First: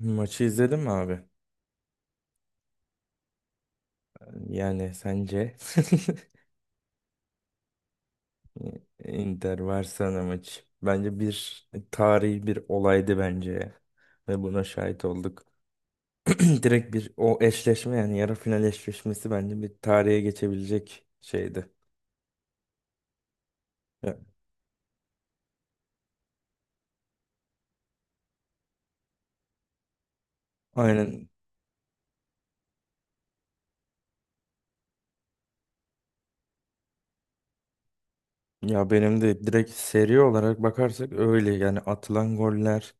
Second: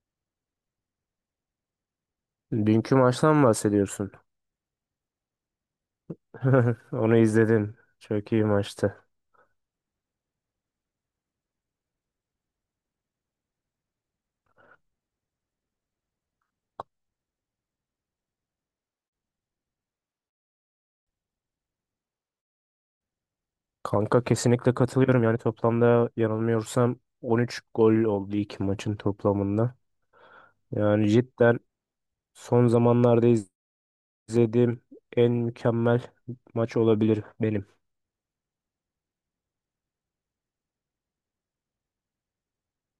Maçı izledin mi abi? Dünkü maçtan mı bahsediyorsun? Yani sence Onu izledim. Çok iyi maçtı. Inter Barcelona maçı. Bence bir tarihi bir olaydı bence ya. Ve buna şahit olduk. Direkt bir o eşleşme yani yarı final eşleşmesi bence bir tarihe geçebilecek şeydi. Ya, Kanka kesinlikle katılıyorum. Yani toplamda yanılmıyorsam 13 gol oldu iki maçın toplamında. Yani aynen. cidden son zamanlarda izlediğim en mükemmel maç olabilir benim. Ya benim de direkt seri olarak bakarsak öyle yani atılan goller,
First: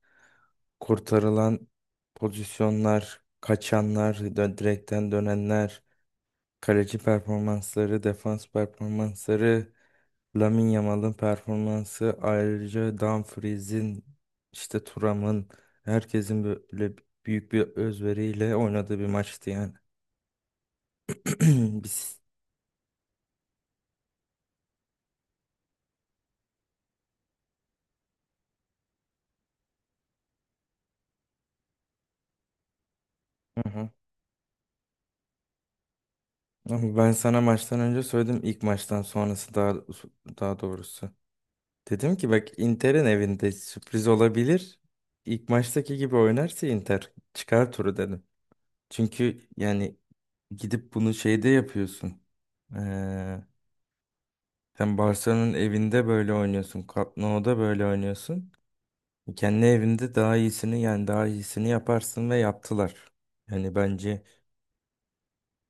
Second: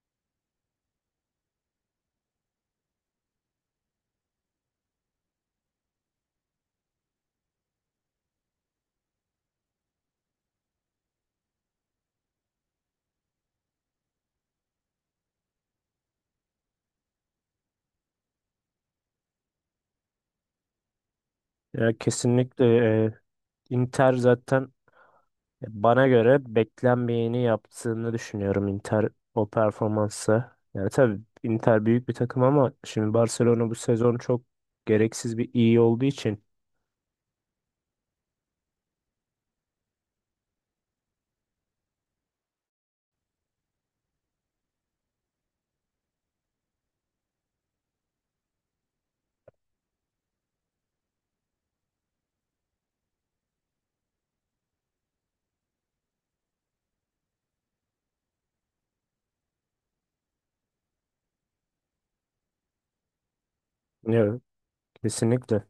kurtarılan pozisyonlar, kaçanlar, direkten dönenler. Kaleci performansları, defans performansları, Lamine Yamal'ın performansı, ayrıca Dumfries'in, işte Thuram'ın, herkesin böyle büyük bir özveriyle oynadığı bir maçtı yani. Ya Biz. kesinlikle, e, Inter zaten bana göre beklenmeyeni yaptığını düşünüyorum, Inter o performansı. Yani tabii Inter büyük bir takım ama şimdi Hı Barcelona bu hı. sezon çok gereksiz bir iyi olduğu için. Ama ben sana maçtan önce söyledim ilk maçtan sonrası daha doğrusu. Dedim ki bak Inter'in evinde sürpriz olabilir. İlk maçtaki gibi oynarsa Inter çıkar turu dedim. Çünkü yani gidip bunu şeyde yapıyorsun. Ee, Sen Barcelona'nın evinde böyle oynuyorsun. Camp Nou'da böyle oynuyorsun. Kendi evinde daha iyisini yani daha iyisini yaparsın ve yaptılar. Yani bence Evet, kesinlikle.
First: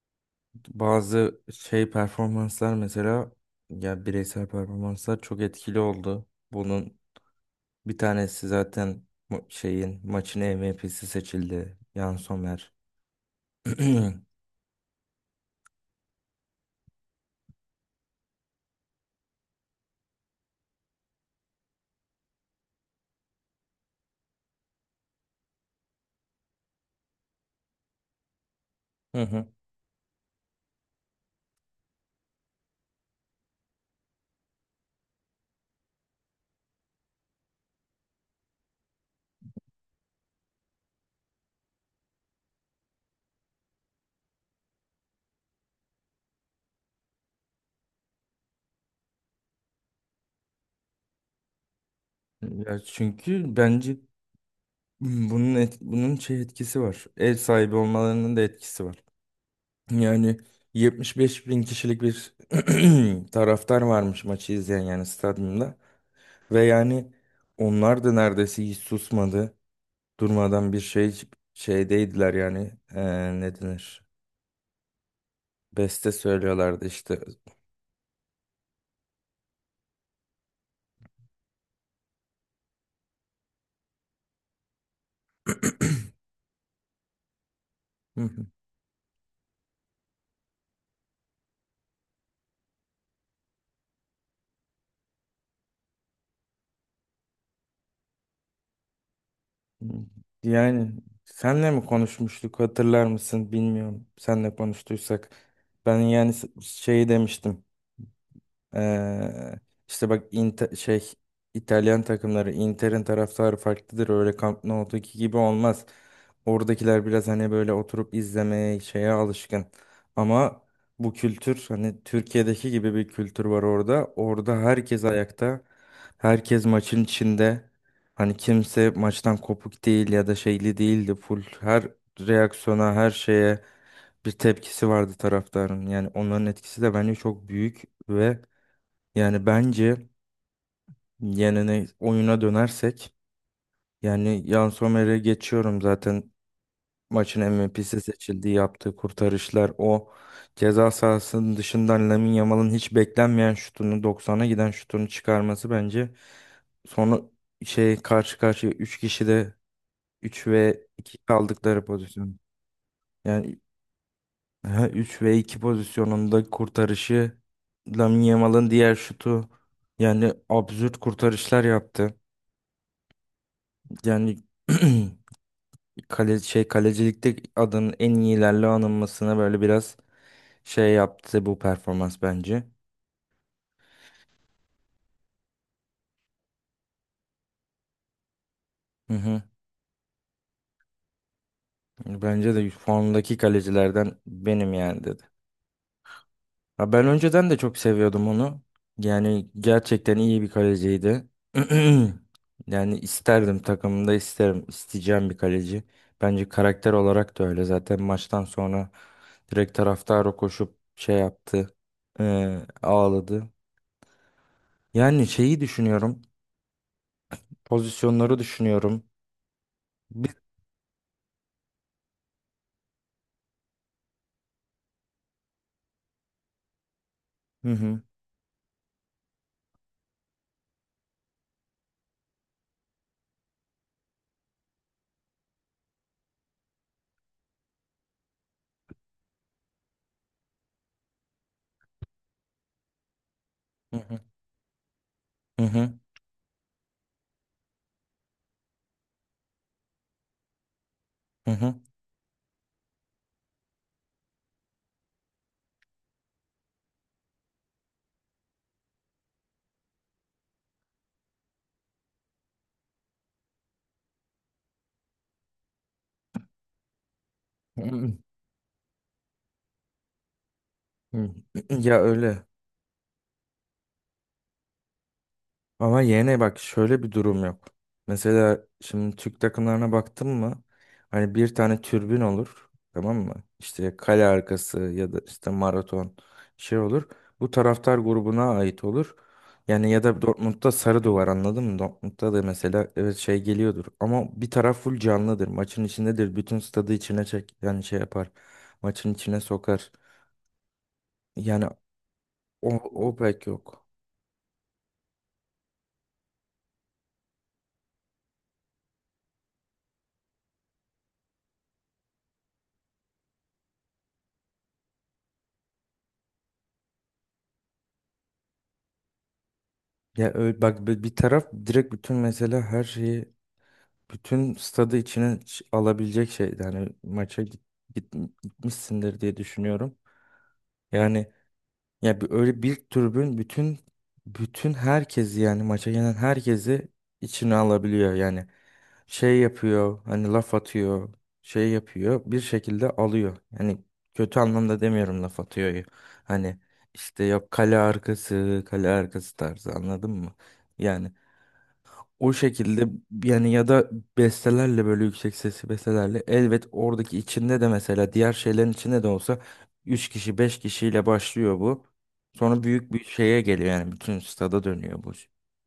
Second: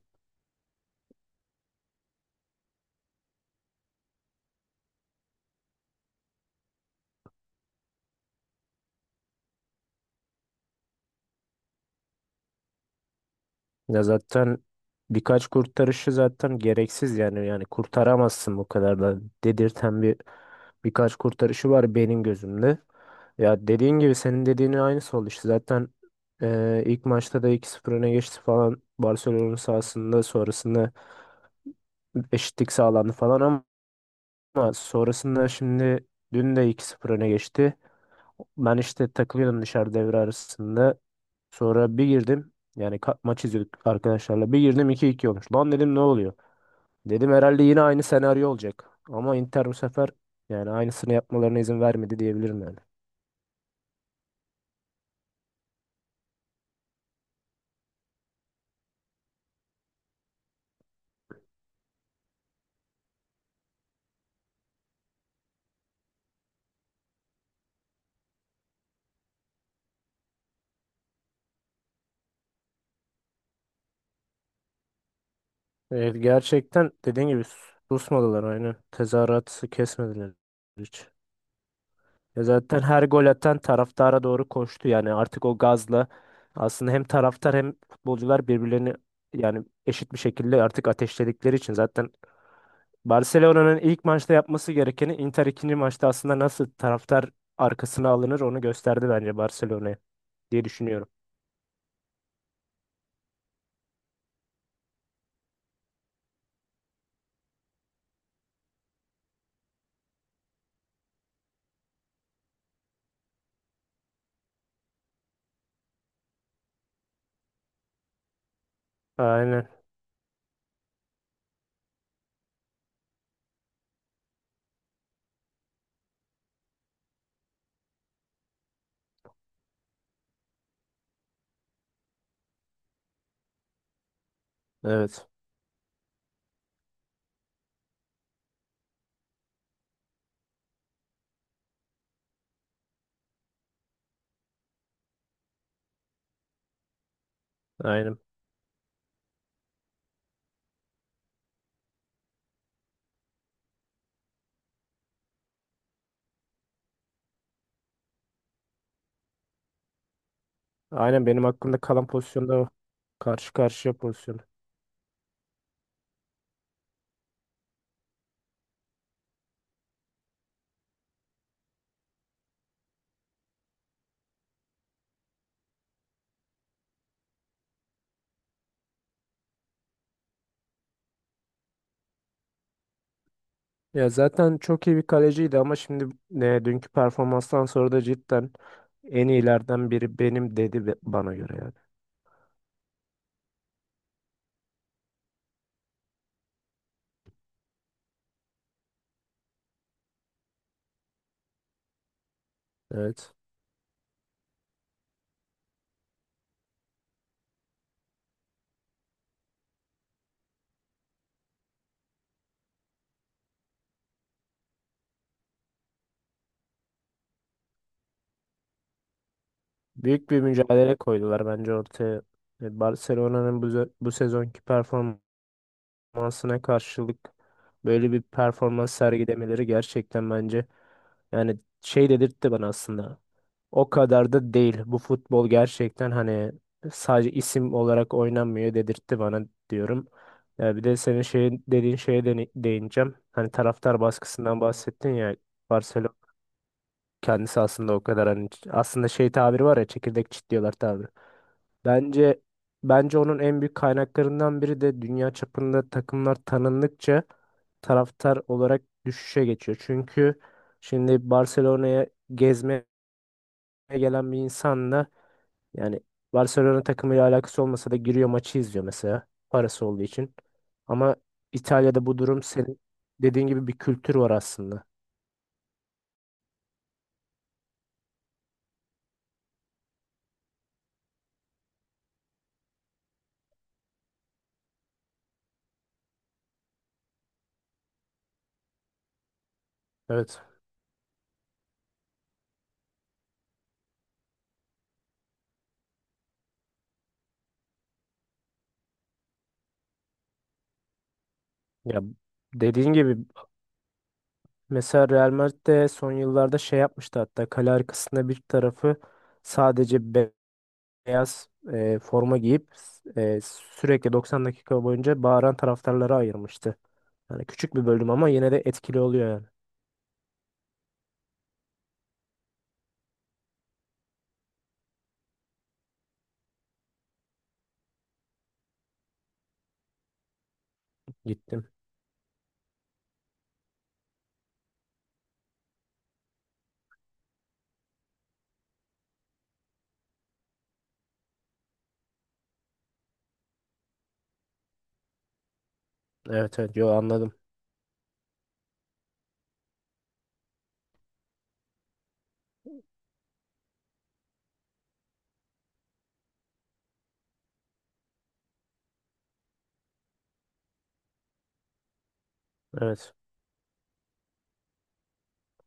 bazı şey performanslar mesela ya bireysel performanslar çok etkili oldu. Bunun bir tanesi zaten şeyin maçın MVP'si seçildi. Yann Sommer. Ya zaten birkaç kurtarışı zaten gereksiz, yani kurtaramazsın bu kadar da dedirten bir birkaç kurtarışı var benim gözümde. Ya dediğin gibi senin dediğinin aynısı oldu işte zaten, ilk maçta da iki 0 öne geçti falan Hı hı. Barcelona sahasında, sonrasında eşitlik sağlandı falan ama sonrasında şimdi dün de iki 0 öne geçti. Ben işte takılıyordum dışarı devre arasında. Sonra bir girdim. Yani maç izliyorduk arkadaşlarla. Bir girdim, 2-2 olmuş. Lan dedim ne oluyor? Dedim herhalde yine aynı senaryo olacak. Ama Inter bu sefer yani aynısını yapmalarına izin vermedi diyebilirim yani. Ya çünkü bence bunun bunun şey etkisi var. Ev sahibi olmalarının da etkisi var. Yani 75 bin kişilik bir taraftar varmış maçı izleyen yani stadyumda. Ve yani onlar da neredeyse hiç susmadı. Durmadan bir şey şeydeydiler yani. Ne denir? Beste Evet, söylüyorlardı gerçekten işte. dediğin gibi susmadılar, aynı. Tezahüratı kesmediler hiç. Ya zaten her gol atan taraftara doğru koştu, yani artık o gazla aslında hem taraftar hem Hı hı. futbolcular birbirlerini yani eşit bir şekilde artık ateşledikleri için zaten Barcelona'nın ilk maçta yapması gerekeni Inter ikinci maçta aslında nasıl taraftar arkasına alınır onu gösterdi bence Barcelona'ya diye Yani düşünüyorum. senle mi konuşmuştuk hatırlar mısın bilmiyorum. Senle konuştuysak ben yani şey demiştim. Ee, işte bak şey İtalyan takımları Inter'in taraftarı farklıdır. Öyle Camp Nou'daki gibi olmaz. Oradakiler biraz hani böyle oturup izlemeye şeye alışkın. Aynen. Ama bu kültür hani Türkiye'deki gibi bir kültür var orada. Orada herkes ayakta. Herkes maçın içinde. Hani kimse maçtan kopuk değil ya da şeyli değildi. Full her reaksiyona, her şeye bir tepkisi vardı Evet. taraftarın. Yani onların etkisi de bence çok büyük ve yani bence yenene oyuna dönersek yani Yann Sommer'e geçiyorum zaten maçın MVP'si Aynen. seçildi yaptığı kurtarışlar o ceza sahasının dışından Lamine Yamal'ın hiç beklenmeyen şutunu doksan'a giden şutunu çıkarması bence sonra şey karşı karşıya 3 kişi de 3 ve 2 Aynen benim aklımda kaldıkları kalan pozisyon pozisyonda o. Karşı yani karşıya pozisyon. 3 ve 2 pozisyonunda kurtarışı Lamine Yamal'ın diğer şutu yani absürt kurtarışlar yaptı. Yani kale, şey kalecilikte adının en iyilerle anılmasına böyle biraz şey yaptı bu performans bence. Ya zaten çok iyi bir kaleciydi ama şimdi, dünkü performanstan sonra da cidden Hı en hı. iyilerden biri benim dedi bana göre yani. Bence de formdaki kalecilerden benim yani dedi. Ya ben önceden de çok seviyordum onu. Yani gerçekten iyi bir kaleciydi. Yani Evet. isterdim takımımda isterim. İsteyeceğim bir kaleci. Bence karakter olarak da öyle. Zaten maçtan sonra direkt taraftara koşup şey yaptı. Ağladı. Yani şeyi düşünüyorum. Pozisyonları düşünüyorum. Büyük Bi- bir mücadele koydular bence ortaya. Barcelona'nın bu sezonki performansına karşılık Hı hı. böyle bir performans sergilemeleri gerçekten bence yani şey dedirtti bana aslında. O kadar da değil. Bu futbol gerçekten hani sadece isim olarak oynanmıyor dedirtti bana diyorum. Ya bir de senin şeyin dediğin şeye de değineceğim. Hani Hı taraftar hı. baskısından bahsettin ya. Hı hı. Barcelona kendisi aslında o kadar hani aslında şey tabiri var ya, çekirdek çitliyorlar tabiri. Hı hı. Bence bence onun en büyük kaynaklarından biri de dünya çapında takımlar tanındıkça taraftar olarak düşüşe geçiyor. Çünkü şimdi Barcelona'ya gezmeye gelen bir insanla yani Barcelona takımıyla alakası olmasa da Hı giriyor, maçı izliyor mesela, parası olduğu için. Ama hı. Ya İtalya'da bu durum öyle. senin dediğin gibi bir kültür var aslında. Ama yine bak şöyle bir durum yok. Mesela şimdi Türk takımlarına baktın mı? Hani bir tane türbün olur. Tamam mı? İşte kale arkası ya da işte maraton şey olur. Bu taraftar grubuna ait olur. Yani ya da Evet. Dortmund'da sarı duvar anladın mı? Dortmund'da da mesela evet şey geliyordur. Ama bir taraf full canlıdır. Maçın içindedir. Bütün stadı içine çek yani şey yapar. Maçın içine sokar. Yani Ya o, dediğin o gibi pek yok. mesela Real Madrid de son yıllarda şey yapmıştı, hatta kale arkasında bir tarafı sadece beyaz, forma giyip, sürekli 90 dakika boyunca bağıran taraftarlara ayırmıştı. Yani küçük bir bölüm ama yine de etkili oluyor yani. Ya öyle, bak bir taraf direkt bütün mesela her şeyi bütün stadı içine alabilecek şey yani maça git, git- gitmişsindir diye düşünüyorum. Yani Gittim. ya bir, öyle bir tribün bütün herkesi yani maça gelen herkesi içine alabiliyor yani şey yapıyor hani laf atıyor şey yapıyor bir şekilde alıyor. Yani kötü anlamda demiyorum laf atıyor hani Evet, evet, yo, işte anladım. yok kale arkası kale arkası tarzı anladın mı? Yani o şekilde yani ya da bestelerle böyle yüksek sesli bestelerle elbet oradaki içinde de mesela diğer şeylerin içinde de olsa 3 kişi 5 kişiyle başlıyor bu. Sonra büyük bir Evet. şeye geliyor yani bütün stada dönüyor bu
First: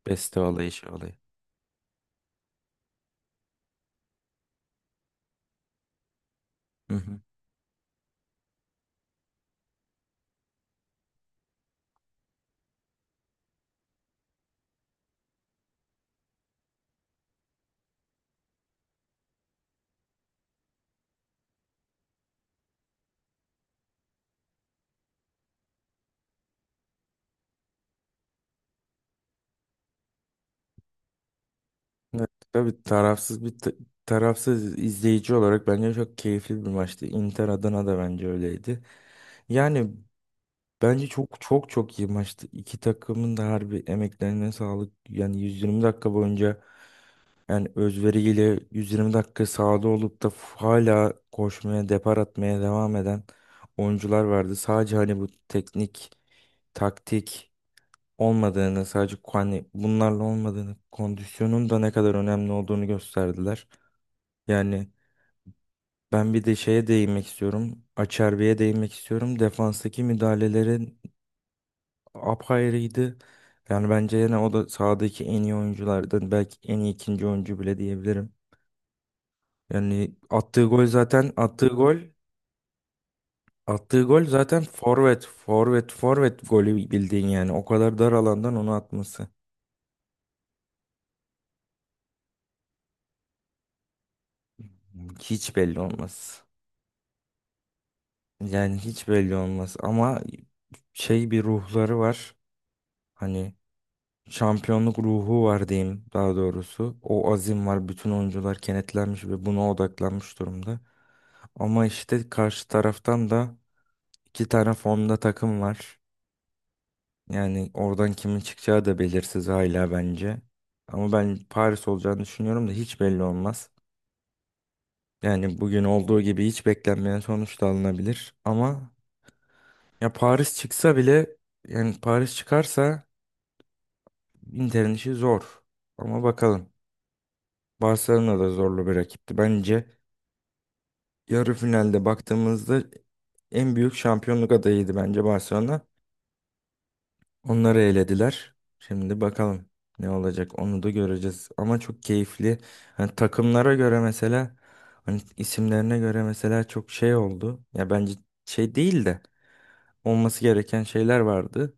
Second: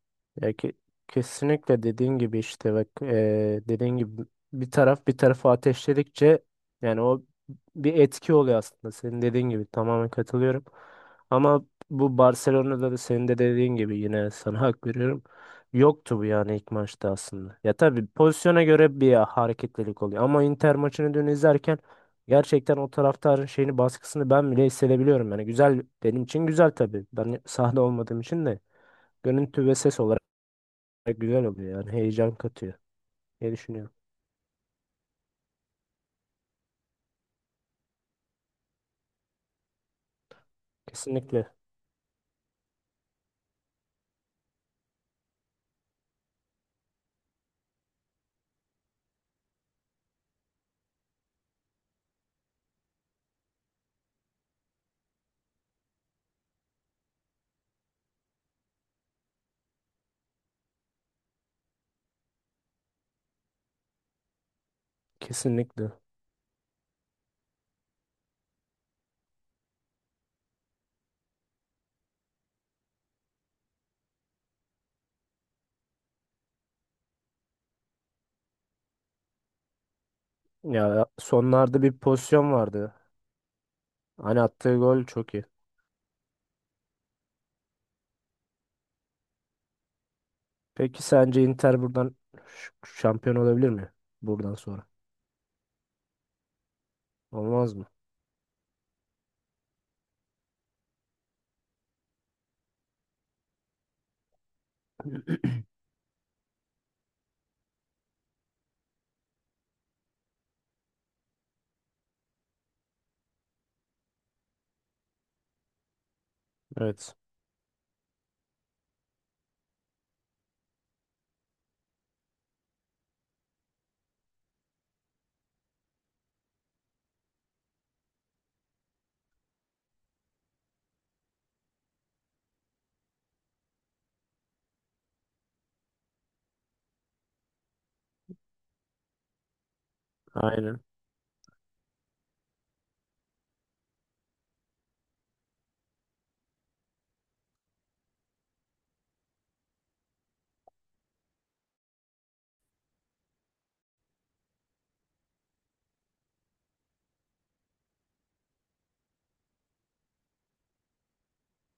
beste Ya olayı şey olayı. kesinlikle dediğin gibi, işte bak, dediğin gibi bir taraf bir tarafı ateşledikçe Hı yani hı. o bir etki oluyor aslında, senin dediğin gibi tamamen katılıyorum. Ama bu Barcelona'da da senin de dediğin gibi yine sana hak veriyorum. Yoktu bu yani ilk maçta aslında. Ya tabii pozisyona göre bir hareketlilik oluyor ama Inter maçını dün izlerken gerçekten o taraftarın şeyini, baskısını ben bile hissedebiliyorum. Yani güzel, benim için güzel tabii. Ben sahada olmadığım için de görüntü ve ses olarak güzel oluyor, yani Evet, heyecan katıyor tabii tarafsız diye bir düşünüyorum. tarafsız izleyici olarak bence çok keyifli bir maçtı. Inter Adana da bence öyleydi. Yani bence çok Kesinlikle. çok çok iyi maçtı. İki takımın da harbi emeklerine sağlık. Yani 120 dakika boyunca yani özveriyle 120 dakika sahada olup da hala koşmaya, depar atmaya devam eden oyuncular vardı. Sadece hani bu teknik, taktik olmadığını, sadece hani bunlarla olmadığını, kondisyonun da ne kadar önemli olduğunu gösterdiler. Yani Kesinlikle. ben bir de şeye değinmek istiyorum. Açerbi'ye değinmek istiyorum. Defanstaki müdahalelerin apayrıydı. Yani bence yine o da sahadaki en iyi oyunculardan belki en iyi ikinci oyuncu bile diyebilirim. Yani attığı gol Ya zaten attığı sonlarda bir gol pozisyon vardı. attığı gol Hani zaten attığı gol çok iyi. Forvet golü bildiğin yani o kadar dar alandan onu atması Peki sence Inter buradan ş- şampiyon olabilir mi? Buradan sonra. hiç belli olmaz. Olmaz mı? Yani hiç belli olmaz ama şey bir ruhları var. Hani şampiyonluk ruhu var diyeyim daha doğrusu. O azim var bütün oyuncular kenetlenmiş ve buna odaklanmış durumda. Ama işte karşı taraftan da iki tane formda takım var. Evet. Yani oradan kimin çıkacağı da belirsiz hala bence. Ama ben Paris olacağını düşünüyorum da hiç belli olmaz. Yani bugün olduğu gibi hiç beklenmeyen sonuç da alınabilir. Ama ya Paris çıksa bile yani Paris çıkarsa Inter'in işi zor. Ama bakalım. Barcelona da zorlu bir rakipti. Bence Aynen. yarı finalde baktığımızda en büyük şampiyonluk adayıydı bence Barcelona. Onları elediler. Şimdi bakalım ne olacak onu da göreceğiz. Ama çok keyifli. Hani takımlara göre mesela hani isimlerine göre mesela çok şey oldu. Ya bence şey değil de olması gereken şeyler vardı.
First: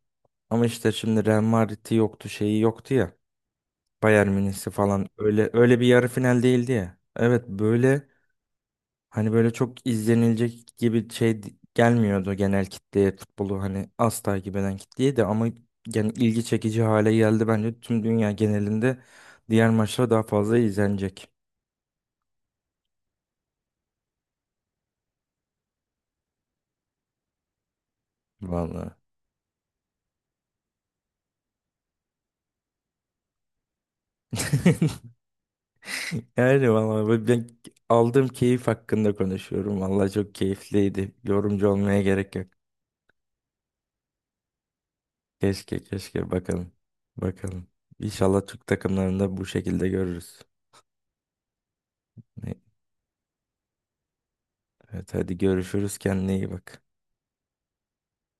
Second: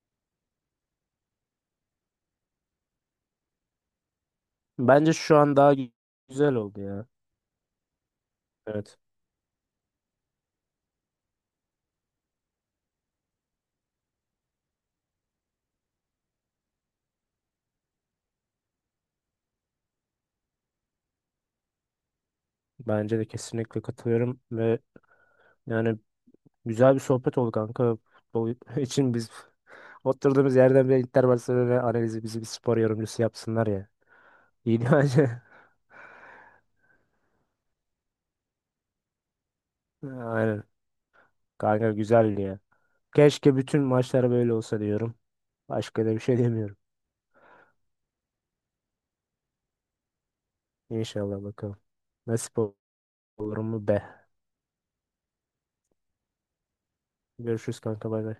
Ama işte şimdi Real Madrid'i yoktu, şeyi yoktu ya. Bayern Münih'si falan Bence şu öyle an daha öyle bir yarı final güzel değildi oldu ya. ya. Evet böyle Evet. hani böyle çok izlenilecek gibi gelmiyordu genel kitleye futbolu hani az takip eden kitleye de ama yani ilgi çekici hale geldi bence tüm dünya genelinde diğer maçlar daha fazla izlenecek. Bence de kesinlikle katılıyorum ve yani güzel bir sohbet oldu kanka. Futbol Vallahi. için biz oturduğumuz yerden bile Inter Barcelona analizi, bizi bir spor yorumcusu yapsınlar ya. İyi bence. Yani vallahi ben aldığım keyif hakkında konuşuyorum. Vallahi çok Aynen. keyifliydi. Yorumcu Kanka olmaya gerek güzeldi yok. ya. Keşke bütün maçlar böyle olsa diyorum. Başka da bir Keşke şey bakalım. demiyorum. Bakalım. İnşallah Türk takımlarında bu şekilde görürüz. İnşallah bakalım. Ne- Nasip olur mu be. Evet hadi görüşürüz. Kendine iyi bak. Görüşürüz kanka, bay bay.